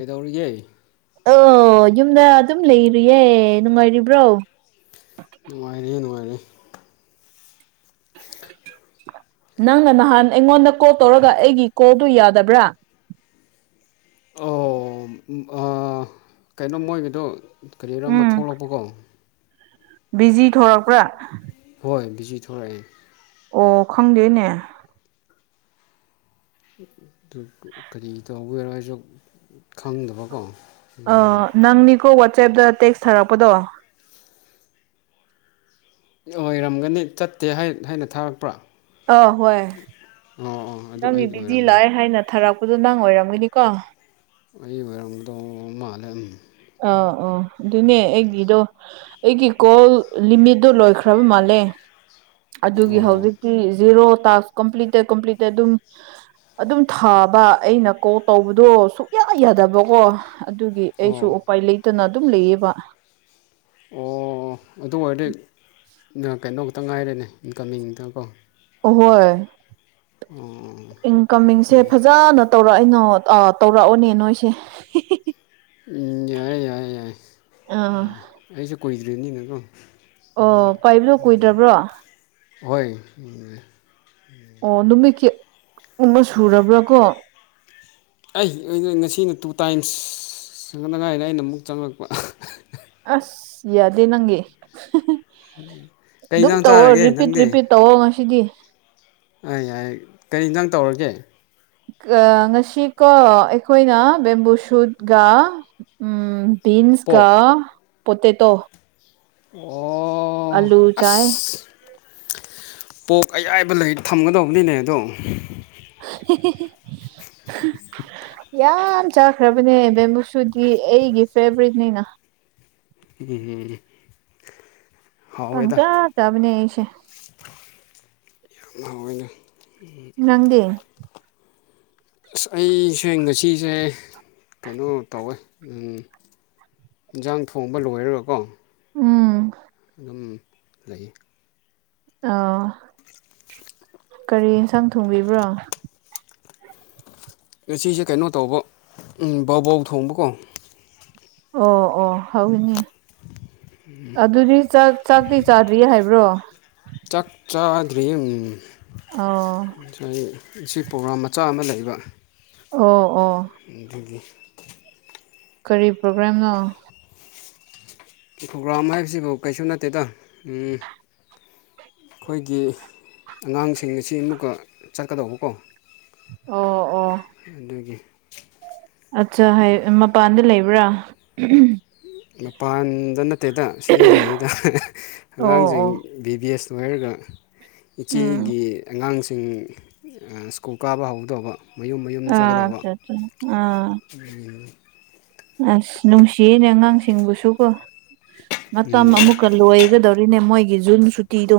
ꯀꯩꯗꯧꯔꯤꯒꯦ꯫ ꯑꯣ ꯌꯨꯝꯗ ꯑꯗꯨꯝ ꯂꯩꯔꯨꯌꯦ ꯅꯨꯡꯉꯥꯏꯔꯤꯕ꯭ꯔꯣ꯫ ꯅꯨꯡꯉꯥꯏꯔꯤꯌꯦ ꯅꯨꯡꯉꯥꯏꯔꯤꯌꯦ꯫ ꯅꯪꯅ ꯅꯍꯥꯟ ꯑꯩꯉꯣꯟꯗ ꯀꯣꯜ ꯇꯧꯔꯒ ꯑꯩꯒꯤ ꯀꯣꯜꯗꯣ ꯌꯥꯗꯕ꯭ꯔꯥ꯫ ꯑꯣ ꯀꯩꯅꯣ ꯃꯣꯏꯒꯤꯗꯣ꯫ ꯀꯔꯤꯔꯣ ꯑꯃ ꯎꯝ ꯊꯣꯛꯂꯛꯄꯀꯣ꯫ ꯕꯤꯖꯤ ꯊꯣꯔꯛꯄ꯭ꯔꯥ꯫ ꯍꯣꯏ ꯕꯤꯖꯤ ꯊꯣꯔꯛꯑꯦ꯫ ꯑꯣ ꯈꯪꯗꯦꯅꯦ꯫ ꯑꯗꯨ ꯀꯔꯤ ꯇꯧꯕꯒꯦꯔꯣ ꯑꯩꯁꯨ ꯈꯪꯗꯕꯀꯣ꯫ ꯅꯪꯅꯤꯀꯣ ꯋꯥꯆꯦꯞꯇ ꯇꯦꯛꯁ ꯊꯥꯔꯛꯄꯗꯣ꯫ ꯑꯣꯏꯔꯝꯒꯅꯤ ꯆꯠꯇꯦ ꯍꯥꯏꯅ ꯊꯥꯔꯛꯄ꯭ꯔꯥ꯫ ꯑ ꯍꯣꯏ꯫ ꯑꯣ ꯑꯣ꯫ ꯑꯗꯨ ꯅꯪꯗꯤ ꯑꯩꯒꯤ ꯕꯤꯖꯤ ꯑꯣꯏꯔꯝꯒꯅꯤ ꯂꯥꯛꯑꯦ ꯍꯥꯏꯅ ꯊꯥꯔꯛꯄꯗꯣ ꯅꯪ ꯑꯣꯏꯔꯝꯒꯅꯤꯀꯣ꯫ ꯑꯩ ꯑꯣꯏꯔꯝꯗꯣ ꯃꯥꯜꯂꯦꯝ ꯑꯥ ꯑꯣ ꯑꯗꯨꯅꯦ ꯑꯩꯒꯤꯗꯣ ꯑꯩꯒꯤ ꯀꯣꯜ ꯂꯤꯃꯤꯠꯇꯨ ꯂꯣꯏꯈ꯭ꯔꯕ ꯃꯥꯜꯂꯦ ꯑꯗꯨꯒꯤ ꯑꯣ ꯍꯧꯖꯤꯛꯇꯤ ꯖꯦꯔꯣ ꯇꯥꯛꯁ꯫ ꯀꯝꯄ꯭ꯂꯤꯇꯦ ꯀꯝꯄꯂꯤꯠ ꯑꯗꯨꯝ ꯑꯗꯨꯝ ꯊꯥꯕ ꯑꯩꯅ ꯀꯣꯜ ꯇꯧꯕꯗꯣ ꯁꯨꯛꯌꯥ ꯌꯥꯗꯕꯀꯣ ꯑꯗꯨꯒꯤ ꯑꯩꯁꯨ ꯑꯣ ꯎꯄꯥꯏ ꯂꯩꯇꯅ ꯑꯗꯨꯝ ꯂꯩꯌꯦꯕ ꯑꯣ ꯑꯗꯨ ꯑꯣꯏꯔꯗꯤ ꯀꯩꯅꯣ ꯈꯛꯇ ꯉꯥꯏꯔꯦꯅꯦ ꯏꯟꯀꯃꯤꯡꯗ ꯀꯣ꯫ ꯍꯣꯏ꯫ ꯎꯝ꯫ ꯏꯟꯀꯝꯃꯤꯡꯁꯦ ꯐꯖꯅ ꯇꯧꯔꯛꯏꯅꯣ ꯇꯧꯔꯛꯑꯣꯅꯦ ꯅꯣꯏꯁꯦ꯫ ꯎꯝ ꯌꯥꯏꯦ ꯌꯥꯏꯦ ꯌꯥꯏꯦ ꯑꯥ ꯌꯥꯏ ꯑꯩꯁꯨ ꯀꯨꯏꯗ꯭ꯔꯤꯕꯅꯤꯅꯀꯣ꯫ ꯑꯣ ꯄꯥꯏꯕꯂꯣ ꯀꯨꯏꯗ꯭ꯔꯕ꯭ꯔꯣ꯫ ꯍꯣꯏ꯫ ꯑꯣ ꯅꯨꯃꯤꯠꯀꯤ ꯑꯃ ꯁꯨꯔꯕ꯭ꯔꯥ ꯀꯣ꯫ ꯑꯩ ꯑ ꯉꯁꯤꯅ ꯇꯨ ꯇꯥꯏꯝꯁ ꯆꯪꯅꯤꯉꯥꯏꯗ ꯑꯩꯅ ꯑꯃꯨꯛ ꯆꯪꯂꯛꯄ꯫ ꯑꯁ ꯌꯥꯗꯦ ꯅꯪꯒꯤ ꯀꯩ ꯑꯗꯨꯝ ꯏꯟꯖꯥꯡ ꯇꯧꯑꯣ ꯆꯥꯔꯒꯦ ꯔꯤꯄꯤꯠ ꯅꯪꯗꯤ ꯔꯤꯄꯤꯠ꯫ ꯇꯧꯑꯣ ꯉꯁꯤꯗꯤ꯫ ꯑ ꯌꯥꯏ ꯀꯔꯤ ꯏꯟꯁꯥꯡ ꯇꯧꯔꯒꯦ ꯑ ꯉꯁꯤꯀꯣ ꯑꯩꯈꯣꯏꯅ ꯕꯦꯝꯕꯨ ꯁꯨꯠꯒ ꯕꯤꯟꯁ ꯄꯣꯛ ꯀ ꯄꯣꯇꯦꯇꯣ ꯑꯣ꯫ ꯑꯂꯨ ꯆꯥꯌꯦ꯫ ꯑꯁ ꯄꯣꯛ ꯑꯌꯥꯏꯕ ꯂꯩ ꯊꯝꯒꯗꯧꯕꯅꯤꯅꯦ ꯑꯗꯣ꯫ [unintelligible] ꯌꯥꯝ ꯆꯥꯈ꯭ꯔꯕꯅꯦ ꯕꯦꯝꯕꯨꯁꯨꯗꯤ ꯑꯩꯒꯤ ꯐꯦꯕꯔꯔꯤꯠꯅꯤꯅ꯫ ꯎꯝ ꯄꯪꯖꯥ ꯆꯕꯅꯦꯁꯦ [unintelligible] ꯌꯥꯝ ꯍꯥꯎꯏꯅꯦ ꯅꯪꯗꯤ ꯑꯁ ꯑꯩꯁꯦ ꯉꯁꯤꯁꯦ ꯀꯩꯅꯣ ꯇꯧꯋꯦ ꯌꯦꯟꯁꯥꯡ ꯊꯣꯡꯕ ꯂꯣꯏꯔꯒꯀꯣ ꯎꯝ ꯑꯗꯨꯝ ꯂꯩ ꯑꯥ ꯀꯔꯤ ꯑꯦꯟꯁꯥꯡ ꯊꯣꯡꯕꯤꯕ꯭ꯔꯣ ꯉ ꯁꯤꯁꯦ ꯀꯩꯅꯣ ꯇꯧꯕ ꯕꯧ ꯕꯧ ꯊꯣꯡꯕꯀꯣ ꯑꯣ ꯑꯣ ꯍꯧꯅꯤ ꯑꯗꯨꯗꯤ ꯆꯥꯛ ꯆꯥꯛꯇꯤ ꯆꯥꯗ꯭ꯔꯤꯌꯦ ꯍꯥꯏꯕ꯭ꯔꯣ ꯆꯥꯛ ꯆꯥꯥꯗ꯭ꯔꯤꯌꯦ ꯑꯣ ꯉꯁꯤ ꯄ꯭ꯔꯣꯒ꯭ꯔꯥꯝ ꯃꯆꯥ ꯑꯃ ꯂꯩꯕ ꯑꯣ ꯑꯣ ꯑꯗꯨꯒꯤ ꯀꯔꯤ ꯄ꯭ꯔꯣꯒ꯭ꯔꯥꯝꯅꯣ ꯈꯧꯒ꯭ꯔꯥꯝ ꯍꯥꯏꯕꯁꯤꯕꯨ ꯀꯩꯁꯨ ꯅꯠꯇꯦꯗ ꯎꯝ ꯑꯩꯈꯣꯏꯒꯤ ꯑꯉꯥꯡꯁꯤꯡ ꯑꯁꯤ ꯑꯃꯨꯛꯀ ꯆꯠꯀꯗꯧꯕꯀꯣ ꯑꯣ ꯑꯣ ꯑꯗꯨꯒꯤ ꯑꯠꯆꯥ ꯍꯥꯏ ꯃꯄꯥꯟꯗ ꯂꯩꯕ꯭ꯔꯥ ꯃꯄꯥꯟꯗ ꯅꯠꯇꯦꯗ ꯁꯤꯗ ꯂꯩꯔꯤꯗ ꯑꯣ ꯑꯉꯥꯡꯁꯤꯡ ꯑꯣ ꯕꯤ ꯕꯤ ꯑꯦꯁ ꯂꯣꯏꯔꯒ ꯎꯝ ꯏꯆꯦꯒꯤ ꯑꯉꯥꯡꯁꯤꯡ ꯁ꯭ꯀꯨꯜ ꯀꯥꯕ ꯍꯧꯒꯗꯧꯕ ꯃꯌꯨꯝ ꯃꯌꯨꯝ ꯑꯥ ꯆꯠꯒꯗꯧꯕ ꯑꯠꯆꯥ ꯑꯠꯆꯥ ꯑꯥ ꯑꯁ ꯅꯨꯡꯁꯤꯅꯦ ꯑꯉꯥꯡꯁꯤꯡꯕꯨꯁꯨꯀꯣ ꯃꯇꯝ ꯑꯃꯨꯛꯀ ꯂꯣꯏꯒꯗꯧꯔꯤ ꯑꯗꯨꯅꯦ ꯃꯣꯏꯒꯤ ꯖꯨꯟ ꯁꯨꯇꯤꯗꯣ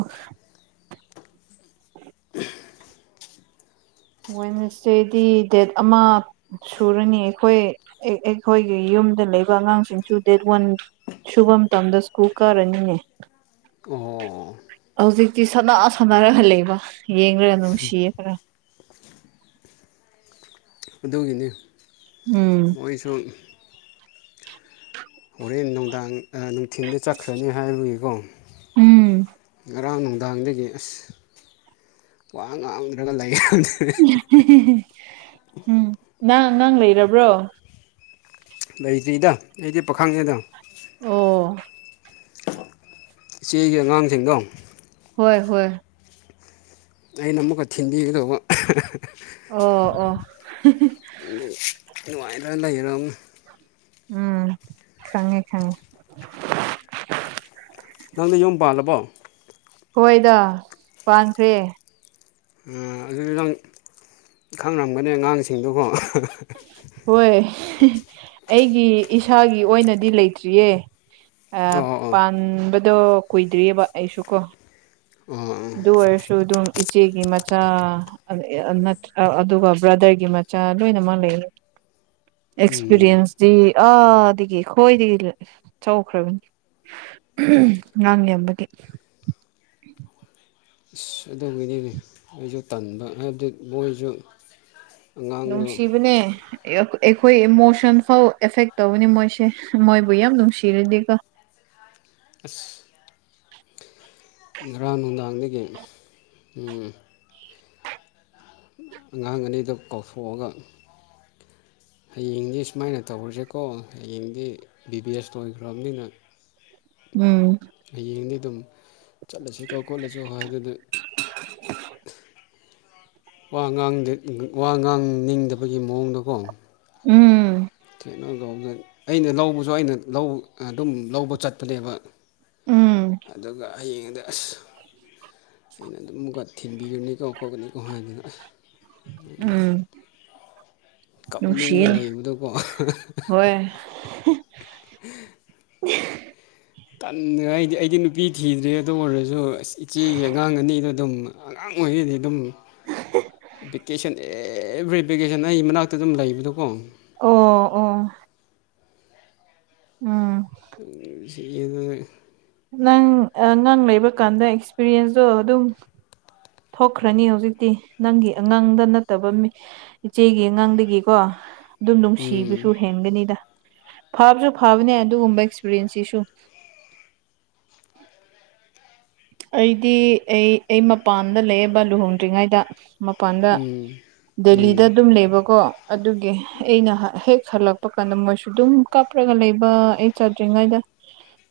ꯍꯣꯏ ꯅꯁꯤꯗꯤ ꯗꯦꯠ ꯑꯃ ꯁꯨꯔꯅꯤ ꯑꯩꯈꯣꯏ ꯑꯩꯈꯣꯏꯒꯤ ꯌꯨꯝꯗ ꯂꯩꯕ ꯑꯉꯥꯡꯁꯤꯡꯁꯨ ꯗꯦꯠ ꯋꯥꯟ ꯁꯨꯕ ꯃꯇꯝꯗ ꯁ꯭ꯀꯨꯜ ꯀꯥꯔꯅꯤꯡꯉꯦ ꯑꯣ ꯍꯧꯖꯤꯛꯇꯤ ꯁꯅꯥ ꯁꯥꯟꯅꯔꯒꯜꯂꯕ ꯌꯦꯡꯉꯒ ꯅꯨꯡꯁꯤꯌꯦ ꯈꯔ ꯑꯗꯨꯒꯤꯅꯤ ꯎꯝ ꯃꯣꯏꯁꯨ ꯍꯣꯔꯦꯟ ꯅꯨꯡꯗꯥꯡ ꯅꯨꯡꯊꯤꯟꯜꯗ ꯆꯠꯈ꯭ꯔꯅꯤ ꯍꯥꯏꯔꯨꯏꯀꯣ ꯎꯝ ꯉꯔꯥꯡ ꯅꯨꯡꯗꯥꯡꯗꯒꯤ ꯑꯁ ꯋꯥ ꯉꯥꯡꯗ꯭ꯔꯒ ꯂꯩꯈ꯭ꯔꯦ ꯎꯝ ꯅꯪ ꯅꯪ ꯑꯉꯥꯡ ꯂꯩꯔꯕ꯭ꯔꯣ ꯂꯩꯇ꯭ꯔꯤꯗ ꯑꯩꯗꯤ ꯄꯥꯈꯪꯅꯦꯗ ꯑꯣ ꯏꯆꯦꯒꯤ ꯑꯉꯥꯡꯁꯤꯡꯗꯣ ꯍꯣꯏ ꯍꯣꯏ ꯑꯩꯅ ꯑꯃꯨꯛꯀ ꯊꯤꯟꯕꯤꯒꯗꯧꯕ ꯑꯣ ꯑꯣ ꯑꯗꯤ ꯅꯨꯡꯉꯥꯏꯔ ꯂꯩꯔ ꯎꯝ ꯈꯪꯉꯦ ꯈꯪꯉꯦ ꯅꯪꯗꯤ ꯌꯨꯝ ꯄꯥꯜꯂꯕꯣ ꯍꯣꯏꯗ ꯄꯥꯟꯈ꯭ꯔꯦ ꯎꯝ ꯑꯗꯨꯗꯤ ꯅꯪ ꯈꯪꯅꯔꯝꯒꯅꯤ ꯑꯉꯥꯡꯁꯤꯡꯗꯨ ꯀꯣ ꯍꯣꯏ ꯑꯩꯒꯤ ꯏꯁꯥꯒꯤ ꯑꯣꯏꯅꯗꯤ ꯂꯩꯇ꯭ꯔꯤꯌꯦ ꯑ ꯑꯣ ꯑꯣ ꯄꯥꯟꯕꯗꯣ ꯀꯨꯏꯗ꯭ꯔꯤꯑꯕ ꯑꯩꯁꯨ ꯀꯣ ꯑꯣ ꯑꯗꯨ ꯑꯣꯏꯔꯁꯨ ꯑꯗꯨꯝ ꯏꯆꯦꯒꯤ ꯃꯆꯥ ꯑꯟ ꯑꯦ ꯑꯟ ꯅꯠ ꯑ ꯑꯗꯨꯒ ꯕ꯭ꯔꯥꯗꯔꯒꯤ ꯃꯆꯥ ꯂꯣꯏꯅꯃꯛ ꯂꯩꯌꯦ ꯎꯝ ꯑꯦꯛꯁꯄꯤꯔꯤꯌꯦꯟꯁꯇꯤ ꯑꯥꯗꯒꯤ ꯈꯣꯏꯗꯒꯤ ꯇꯧꯈ꯭ꯔꯕꯅꯤ ꯎꯝ ꯉꯥꯡ ꯅꯦꯝꯕꯒꯤ ꯑꯁ ꯑꯗꯨꯒꯤꯅꯤꯅꯦ ꯑꯩꯁꯨ ꯇꯟꯕ ꯍꯥꯏꯕꯗꯤ ꯃꯣꯏꯖꯨ ꯅꯨꯡꯁꯤꯕꯅꯦ ꯑꯦ ꯑꯩꯈꯣꯏ ꯏꯃꯣꯁꯟ ꯐꯥꯎ ꯑꯦꯐꯦꯛ ꯇꯧꯅꯤ ꯃꯣꯏꯁꯦ ꯃꯣꯏꯕꯨ ꯌꯥꯝ ꯅꯨꯡꯁꯤꯔꯗꯤꯀꯣ ꯑꯁ ꯉꯔꯥꯡ ꯅꯨꯡꯗꯥꯡꯗꯒꯤ ꯎꯝ ꯑꯉꯥꯡ ꯑꯅꯤꯗꯣ ꯀꯧꯊꯣꯛꯑꯒ ꯍꯌꯦꯡꯗꯤ ꯁꯨꯃꯥꯏꯅ ꯇꯧꯔꯖꯦꯀꯣ ꯍꯌꯦꯡꯗꯤ ꯕꯤ ꯕꯤ ꯑꯦꯁ ꯂꯣꯏꯈ꯭ꯔꯕꯅꯤꯅ ꯎꯝ ꯍꯌꯦꯡꯗꯤ ꯑꯗꯨꯝ ꯆꯠꯂꯁꯤꯀꯣ ꯈꯣꯠꯂꯁꯨ ꯍꯥꯏꯗꯨꯗꯤ ꯋꯥ ꯉꯥꯡꯗꯦ ꯋꯥ ꯉꯥꯡꯅꯤꯡꯗꯕꯒꯤ ꯃꯑꯣꯡꯗꯀꯣ ꯎꯝ ꯀꯩꯅꯣ ꯇꯧꯕꯅꯦ ꯑꯩꯅ ꯂꯧꯕꯁꯨ ꯑꯩꯅ ꯂꯧ ꯑꯗꯨꯝ ꯂꯧꯕ ꯆꯠꯄꯅꯦꯕ ꯎꯝ ꯑꯗꯨꯒ ꯍꯌꯦꯡꯗꯤ ꯑꯁ ꯑꯩꯅ ꯑꯗꯨꯝꯀ ꯊꯤꯟꯕꯤꯔꯅꯤꯀꯣ ꯈꯣꯠꯀꯅꯤꯀꯣ ꯍꯥꯏꯗꯨꯗ ꯑꯁ ꯎꯝ ꯀꯞꯅꯤꯡꯉ ꯅꯨꯡꯁꯤꯌꯦ ꯂꯩꯕꯗꯀꯣ ꯍꯣꯏ [unintelligible] ꯇꯟꯗꯅ ꯑꯩꯗꯤ ꯑꯩꯗꯤ ꯅꯨꯄꯤ ꯊꯤꯗ꯭ꯤꯔꯌꯦ ꯑꯗꯨ ꯑꯣꯏꯔꯖꯨ ꯑꯁ ꯏꯆꯦꯒꯤ ꯑꯉꯥꯡ ꯑꯅꯤꯗꯣ ꯑꯗꯨꯝ ꯑꯉꯥꯡ ꯑꯣꯏꯔꯤꯉꯩꯗꯤ ꯑꯗꯨꯝ ꯚꯦꯀꯦꯁꯟ ꯖꯦ ꯑꯦꯕ꯭ꯔꯤ ꯚꯦꯀꯦꯁꯟ ꯑꯩꯒꯤ ꯃꯅꯥꯛꯇ ꯑꯗꯨꯝ ꯂꯩꯕꯗꯣꯀꯣ ꯑꯣ ꯑꯣ ꯎꯝ ꯅꯨꯡꯁꯤꯕꯒꯩ ꯅꯪ ꯑ ꯂ ꯩꯕ ꯀꯥꯟꯗ ꯑꯦꯛꯁꯄꯤꯔꯤꯌꯦꯟꯁꯇꯣ ꯑꯗꯨꯝ ꯊꯣꯛꯈ꯭ꯔꯅꯤ ꯍꯧꯖꯤꯛꯇꯤ ꯅꯪꯒꯤ ꯑꯉꯥꯡꯗ ꯅꯠꯇꯕ ꯃꯤ ꯏꯆꯦꯒꯤ ꯑꯉꯥꯡꯗꯒꯤꯀꯣ ꯑꯗꯨꯝ ꯅꯨꯡꯁꯤꯕꯁꯨ ꯎꯝ ꯍꯦꯟꯒꯅꯤꯗ ꯐꯕꯁꯨ ꯐꯕꯅꯦ ꯑꯗꯨꯒꯨꯝꯕ ꯑꯦꯛꯁꯄꯤꯔꯦꯟꯁꯁꯤꯁꯨ ꯑꯩꯗꯤ ꯑꯩ ꯑꯩ ꯃꯄꯥꯟꯗ ꯂꯩꯌꯦꯕ ꯂꯨꯍꯣꯡꯗ꯭ꯔꯤꯉꯩꯗ ꯃꯄꯥꯟꯗ ꯎꯝ ꯎꯝ ꯗꯦꯜꯂꯤꯗ ꯑꯗꯨꯝ ꯂꯩꯕꯀꯣ ꯑꯗꯨꯒꯤ ꯑꯩꯅ ꯍ ꯍꯦꯛ ꯍꯜꯂꯛꯄ ꯀꯥꯟꯗ ꯃꯣꯏꯁꯨ ꯑꯗꯨꯝ ꯀꯥꯞꯔꯒ ꯂꯩꯕ ꯑꯩ ꯆꯥꯗ꯭ꯔꯤꯉꯩꯗ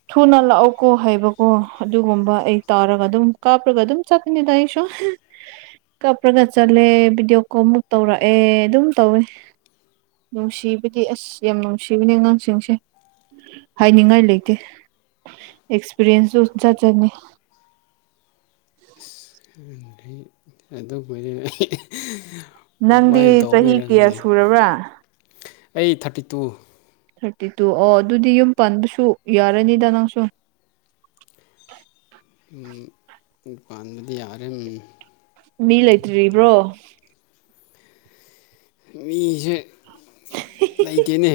ꯊꯨꯅ ꯂꯥꯛꯑꯣ ꯀꯣ ꯍꯥꯏꯕꯀꯣ ꯑꯗꯨꯒꯨꯝꯕ ꯑꯩ ꯇꯥꯔꯒ ꯑꯗꯨꯝ ꯀꯥꯞꯔꯒ ꯑꯗꯨꯝ ꯆꯠꯄꯅꯤꯗ ꯑꯩꯁꯨ ꯀꯞꯄ꯭ꯔꯒ ꯆꯠꯂꯦ ꯚꯤꯗꯤꯑꯣ ꯀꯣꯜꯃꯨꯛ ꯇꯧꯔꯛꯑꯦ ꯑꯗꯨꯝ ꯇꯧꯋꯦ ꯅꯨꯡꯁꯤꯕꯗꯤ ꯑꯁ ꯌꯥꯝ ꯅꯨꯡꯁꯤꯕꯅꯦ ꯑꯉꯥꯡꯁꯤꯡꯁꯦ ꯍꯥꯏꯅꯤꯡꯉꯥꯏ ꯂꯩꯇꯦ ꯑꯦꯛꯁꯄꯤꯔꯤꯌꯦꯟꯁꯁꯨ ꯖꯠ ꯖꯠꯅꯤ [unintelligible] [inaudible] ꯑꯗꯨ ꯒꯣꯏ [unintelligible] ꯅꯪꯗꯤ ꯑꯗꯨꯃꯥꯏꯅ ꯆꯍꯤ ꯇꯧꯕꯩꯔ ꯀꯌꯥ ꯈꯪꯗꯦ ꯁꯨꯔꯕ꯭ꯔꯥ ꯑꯩ ꯊꯥꯔꯇꯤ ꯇꯨ ꯊꯥꯔꯇꯤ ꯇꯨ ꯑꯣ ꯑꯗꯨꯗꯤ ꯌꯨꯝ ꯄꯥꯟꯕꯁꯨ ꯌꯥꯔꯅꯤꯗ ꯅꯪꯁꯨ ꯎꯝ ꯄꯥꯟꯕꯗꯤ ꯌꯥꯔꯦ ꯎꯝ ꯃꯤ ꯂꯩꯇ꯭ꯔꯤꯕ꯭ꯔꯣ ꯃꯤꯁꯦ ꯂꯩꯇꯦꯅꯦ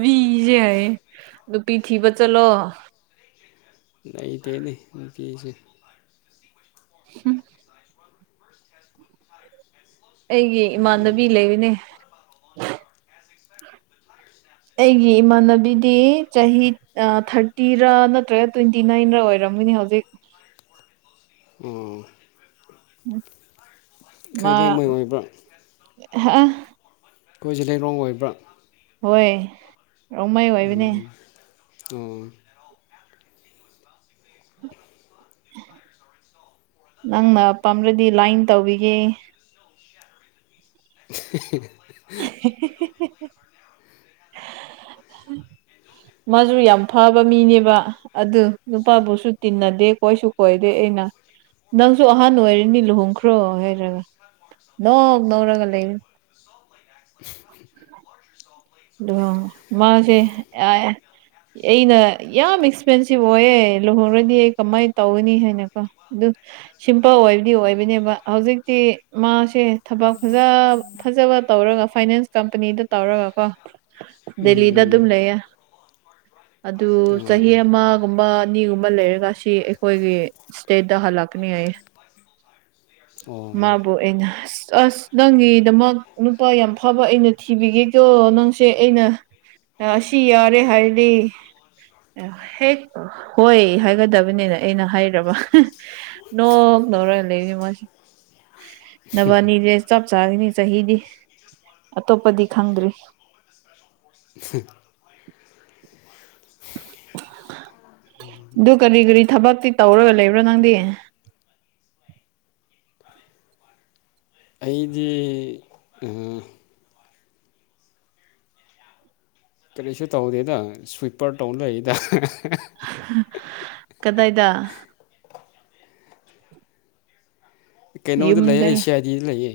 ꯃꯤꯁꯦ ꯍꯥꯏ ꯅꯨꯄꯤ ꯊꯤꯕ ꯆꯠꯂꯣ ꯂꯩꯇꯦꯅꯦ ꯅꯨꯄꯤꯁꯦ ꯎꯝ ꯑꯩꯒꯤ ꯏꯃꯥꯟꯅꯕꯤ ꯂꯩꯕꯅꯦ ꯑꯩꯒꯤ ꯏꯃꯥꯟꯅꯕꯤꯗꯤ ꯆꯍꯤ ꯊꯥꯔꯇꯤꯔ ꯅꯠꯇ꯭ꯔꯒ ꯇ꯭ꯋꯦꯟꯇꯤ ꯅꯥꯏꯟꯔ ꯑꯣꯏꯔꯝꯒꯅꯤ ꯍꯧꯖꯤꯛ ꯎꯝ ꯃꯥ ꯈꯩꯂꯦꯡꯃꯩ ꯑꯣꯏꯕ꯭ꯔꯥ ꯍꯥ ꯑꯩꯈꯣꯏ ꯖꯤꯂꯩꯔꯣꯡ ꯑꯣꯏꯕ꯭ꯔꯥ ꯍꯣꯏ ꯔꯣꯡꯃꯩ ꯑꯣꯏꯕꯅꯦ ꯎꯝ ꯑꯣ ꯅꯪꯅ ꯄꯥꯝꯔꯗꯤ ꯂꯥꯏꯟ ꯇꯧꯕꯤꯒꯦ [unintelligible] [unintelligible] [unintelligible] ꯃꯥꯁꯨ ꯌꯥꯝ ꯐꯕ ꯃꯤꯅꯦꯕ ꯑꯗꯨ ꯅꯨꯄꯥꯕꯨꯁꯨ ꯇꯤꯟꯅꯗꯦ ꯀꯣꯏꯁꯨ ꯀ‌ꯣꯏꯗ‌ꯦ ꯑꯩꯅ ꯅꯪꯁꯨ ꯑꯍꯥꯟ ꯑꯣꯏꯔꯅꯤ ꯂꯨꯍꯣꯡꯈ꯭ꯔꯣ ꯍꯥꯏꯔꯒ ꯅꯣꯛ ꯅ‌ꯣꯛꯔꯒ ꯂꯩ ꯃꯥꯁ‌ꯦ [unintelligible] ꯑꯩꯅ ꯌꯥꯝ ꯑꯦꯛꯁꯄꯦꯟꯁꯤꯞ ꯑꯣꯏꯌꯦ ꯂꯨꯍꯣꯡꯔꯗꯤ ꯑꯩ ꯀꯃꯥꯏꯅ ꯇꯧꯒꯅꯤ ꯍꯥꯏꯅꯀꯣ ꯑꯗꯨ ꯁꯤꯝꯄꯜ ꯑꯣꯏꯕꯗꯤ ꯑꯣꯏꯕꯅꯦꯕ ꯍꯧꯖꯤꯛꯇꯤ ꯃꯥꯁꯦ ꯊꯕꯛ ꯐꯖ ꯐꯖꯕ ꯇꯧꯔꯒ ꯐꯥꯏꯅꯥꯟꯁ ꯀꯝꯄꯅꯤꯗ ꯇꯧꯔꯒ ꯀꯣ ꯎꯝ ꯗ‌ꯦꯂꯤꯗ ꯎꯝ ꯑꯗꯨꯨꯝ ꯂꯩꯌ‌ꯦ ꯑꯗꯨ ꯎꯝ ꯑꯣ ꯆꯍꯤ ꯑꯃꯒꯨꯝꯕ ꯑꯅꯤꯒꯨꯝꯕ ꯂꯩꯔꯒ ꯁꯤ ꯑꯩꯈꯣꯏꯒꯤ ꯁꯇꯦꯠꯗ ꯍꯜꯂꯛꯀꯅꯤ ꯍꯥꯏꯌꯦ [unintelligible] ꯃꯥꯕꯨ ꯑꯩꯅ ꯑ ꯑꯁ ꯅꯪꯒꯤꯗꯃꯛ ꯅꯨꯄꯥ ꯌꯥꯝ ꯐꯕ ꯑꯩꯅ ꯊꯤꯕꯤꯒꯦꯀꯣ ꯅꯪ ꯁꯦ ꯑꯩꯅ ꯁꯤ ꯌꯥꯔꯦ ꯍꯥꯏꯔꯗꯤ ꯍꯦꯛ ꯍꯣꯏ ꯍꯥꯏꯒꯗꯕꯅꯤꯅ ꯑꯩꯅ ꯍꯥꯏꯔꯕ ꯅ‌ꯣꯛ ꯅ‌ꯣꯛꯔꯒ ꯂꯩꯕꯅ‌ꯦ ꯃꯁꯨ ꯅꯕꯥꯅꯤꯖ‌ꯦ ꯆꯞ ꯆꯥꯒꯅꯤ ꯆꯍꯤꯗꯤ ꯑꯇꯣꯞꯄꯗꯤ ꯈꯪꯗ꯭ꯔꯤ [inaudible] [unintelligible] ꯑꯗꯨ ꯀꯔꯤ ꯀꯔꯤ ꯊꯕꯛꯇꯤ ꯇꯧꯔꯒ ꯂꯩꯕ꯭ꯔꯣ ꯅꯪꯗꯤ ꯑꯩꯗꯤ ꯎꯝ ꯀꯔꯤꯁꯨ ꯇꯧꯗꯦꯗ ꯁ꯭ꯋꯤꯞꯄꯔ ꯇꯧ ꯂꯩꯗ ꯀꯗꯥꯏꯗ ꯀꯩꯅꯣꯗ ꯂꯩꯌꯦ ꯑꯩ ꯁꯤ ꯑꯥꯏꯗꯤꯗ ꯂꯩꯌꯦ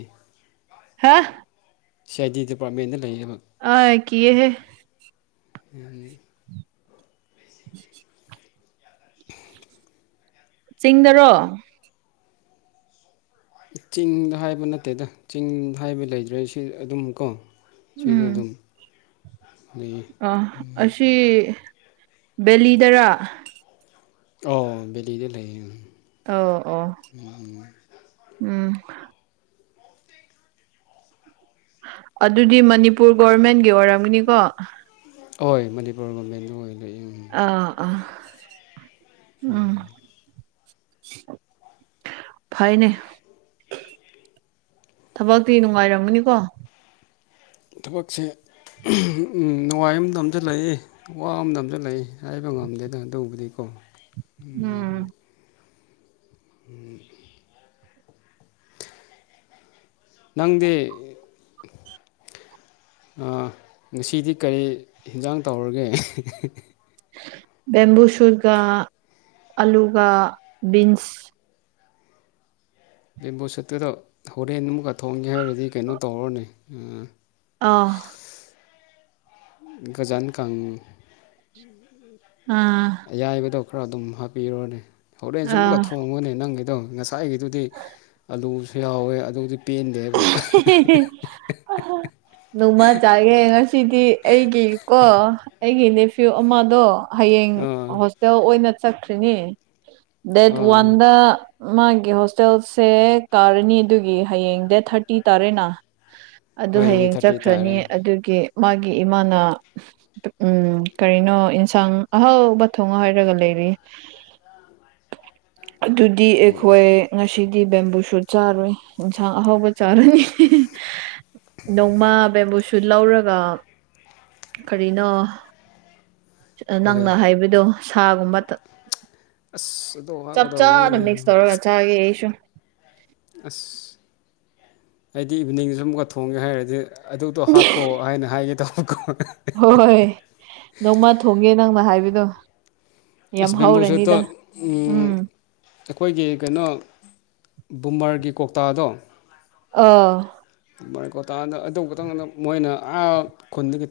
ꯍꯥꯥ ꯁꯤ ꯑꯥꯏ ꯗꯤ ꯗꯤꯄꯥꯔꯠꯃꯦꯟꯗ ꯂꯩꯌ‌ꯦꯕ ꯑ ꯀꯤꯌꯦꯍꯦ ꯌꯥ [unintelligible] [unintelligible] ꯆꯤꯡꯗꯔꯣ ꯆꯤꯡꯗ ꯍꯥꯏꯕ ꯅꯠꯇꯦꯗ ꯆꯤꯡꯗ ꯍꯥꯏꯕ ꯂꯩꯗ꯭ꯔꯦ ꯁꯤ ꯑꯗꯨꯝ ꯀꯣ ꯁꯤꯗ ꯎꯝ ꯑꯗꯨꯝ ꯂꯩꯌꯦ ꯑ ꯑꯁꯤ ꯕꯦꯂꯤꯗꯔꯥ ꯑꯣ ꯕ‌ꯦꯂꯤꯗ ꯂꯩꯌꯦ ꯎꯝ ꯑꯣ ꯑꯣ ꯎꯝ ꯑꯗꯨꯗꯤ ꯃꯅꯤꯄꯨꯔ ꯒꯣꯔꯃꯦꯟꯒꯤ ꯑꯣꯏꯔꯝꯒꯅꯤꯀꯣ ꯍꯣꯏ ꯃꯅꯤꯄꯨꯔ ꯒ‌ꯣꯔꯃꯦꯟꯗ ꯑꯣꯏ ꯂꯩꯏ ꯑꯥ ꯑꯥ ꯎꯝ ꯐꯥꯏꯅꯦ ꯊꯕꯛꯇꯤ ꯅꯨꯡꯉꯥꯏꯔꯝꯒꯅꯤꯀꯣ ꯊꯕꯛꯁꯦ ꯅꯨꯡꯉꯥꯏꯕ ꯑꯃ ꯅꯝꯁꯤꯜꯂꯛꯏ ꯋꯥ ꯑꯃꯗ ꯑꯃꯁꯝꯁꯨ ꯂꯩ ꯍꯥꯏꯕ ꯉꯝꯗꯦꯗ ꯑꯗꯨꯕꯨꯗꯤꯀꯣ ꯎꯝ ꯎꯝ ꯅꯪꯗꯤ ꯉꯁꯤꯗꯤ ꯀꯔꯤ ꯑꯦꯟꯖꯥꯡ ꯇꯧꯔꯒꯦ ꯕꯦꯝꯝꯕꯨ ꯁꯨꯔꯒ ꯑꯂꯨꯒ ꯟꯁ ꯑꯦ ꯕꯨꯣꯁꯠꯇꯨꯗ ꯍꯣꯔꯦꯟ ꯑꯃꯨꯛꯀ ꯊꯣꯡꯒꯦ ꯍꯥꯏꯔꯗꯤ ꯀꯩꯅꯣ ꯇꯧꯔꯅꯦ ꯑꯥ ꯖꯥꯟ ꯀꯥꯡ ꯑꯥ ꯑꯌꯥꯏꯕꯗꯣ ꯈꯔ ꯑꯗꯨꯝ ꯍꯥꯞꯄꯤꯔꯨꯔꯅꯦ ꯍꯣꯔꯦꯟ ꯁ ꯑꯃꯨꯛꯀ ꯑꯥ ꯊꯣꯡꯉꯅꯤ ꯅꯪꯒꯤꯗꯣ ꯉꯁꯥꯏ ꯀꯥꯏꯒꯤꯗꯨꯗꯤ ꯑꯂꯨꯁꯨ ꯌꯥꯎꯋꯦ ꯑꯗꯨꯗꯤ ꯄꯦꯟꯗꯦ ꯑ ꯅꯣꯡꯃ ꯆꯥꯒꯦ ꯉꯁꯤꯗꯤ ꯑꯩꯒꯤꯀꯣ ꯑꯩꯒꯤ ꯅꯦꯐ꯭ꯌꯨ ꯑꯃꯗꯣ ꯍꯌꯦꯡ ꯑꯥ ꯍꯣꯁꯇꯦꯜ ꯑꯣꯏꯅ ꯆꯠꯈ꯭ꯔꯤꯅꯤ ꯗꯦꯠ ꯑꯥ ꯋꯥꯟꯗ ꯃꯥꯒꯤ ꯍꯣꯁꯇꯦꯜꯁꯦ ꯀꯥꯔꯅꯤ ꯑꯗꯨꯒꯤ ꯍꯌꯦꯡ ꯗꯦ ꯊꯥꯔꯇꯤ ꯇꯥꯔꯦꯅ ꯑꯗꯨ ꯍꯣꯏꯅꯦ ꯍꯌꯦꯡ ꯊꯥꯔꯇꯤ ꯆꯠꯈ꯭ꯔꯅꯤ ꯇꯥꯔꯦ ꯑꯗꯨꯒꯤ ꯃꯥꯒꯤ ꯏꯃꯥꯅ ꯎꯝ ꯀꯔꯤꯅꯣ ꯏꯟꯁꯥꯡ ꯑꯍꯥꯎꯕ ꯊꯣꯡꯉ ꯍꯥꯏꯔꯒ ꯂꯩꯔꯤ ꯑꯗꯨꯗꯤ ꯑꯩꯈꯣꯏ ꯉꯁꯤꯗꯤ ꯕꯦꯝꯕꯨꯁꯨ ꯆꯥꯔꯨꯏ ꯏꯟꯁꯥꯡ ꯑꯍꯥꯎꯧꯕ ꯆ ꯅꯣꯡꯃꯥ ꯕꯕꯨꯁ ꯁꯨ ꯂꯧꯔꯒ ꯀꯔꯤꯅꯣ ꯅꯪꯅ ꯍꯣꯏ ꯍꯥꯏꯕꯗꯣ ꯁꯥꯒꯨꯝꯕ ꯑꯁ ꯑꯗꯨꯇꯣ ꯋꯥꯞꯀꯗꯧꯅꯤꯅꯦ ꯆꯆꯦ ꯑꯩꯁꯨ ꯑꯁ ꯑꯩꯗꯤ ꯏꯚꯤꯅꯤꯡꯗ ꯁꯨꯝꯀ ꯊꯣꯡꯒꯦ ꯍꯥꯏꯔꯗꯤ ꯑꯗꯨꯗꯣ ꯍꯥꯞꯄꯣ ꯍꯥꯏꯅ ꯍꯥꯏꯒꯦ ꯇꯧꯕꯀꯣ ꯍꯣꯏ ꯅꯣꯡꯃ ꯊꯣꯡꯒꯦ ꯅꯪꯅ ꯍꯥꯏꯕꯤꯗꯣ ꯑꯁ ꯦꯝꯕꯨꯖꯣꯏ ꯇ ꯎ ꯎꯝ ꯑꯩꯈꯣꯏꯒꯤ ꯀꯩꯅꯣ ꯕꯃꯔꯒꯤ ꯀꯧꯇꯥꯗꯣ ꯑꯥ ꯃꯔꯩꯀꯣꯇꯥꯗ ꯑꯗꯨꯧꯕꯇꯪꯗ ꯃꯣꯏꯅ ꯑꯥ ꯈꯨꯟꯗꯒꯤ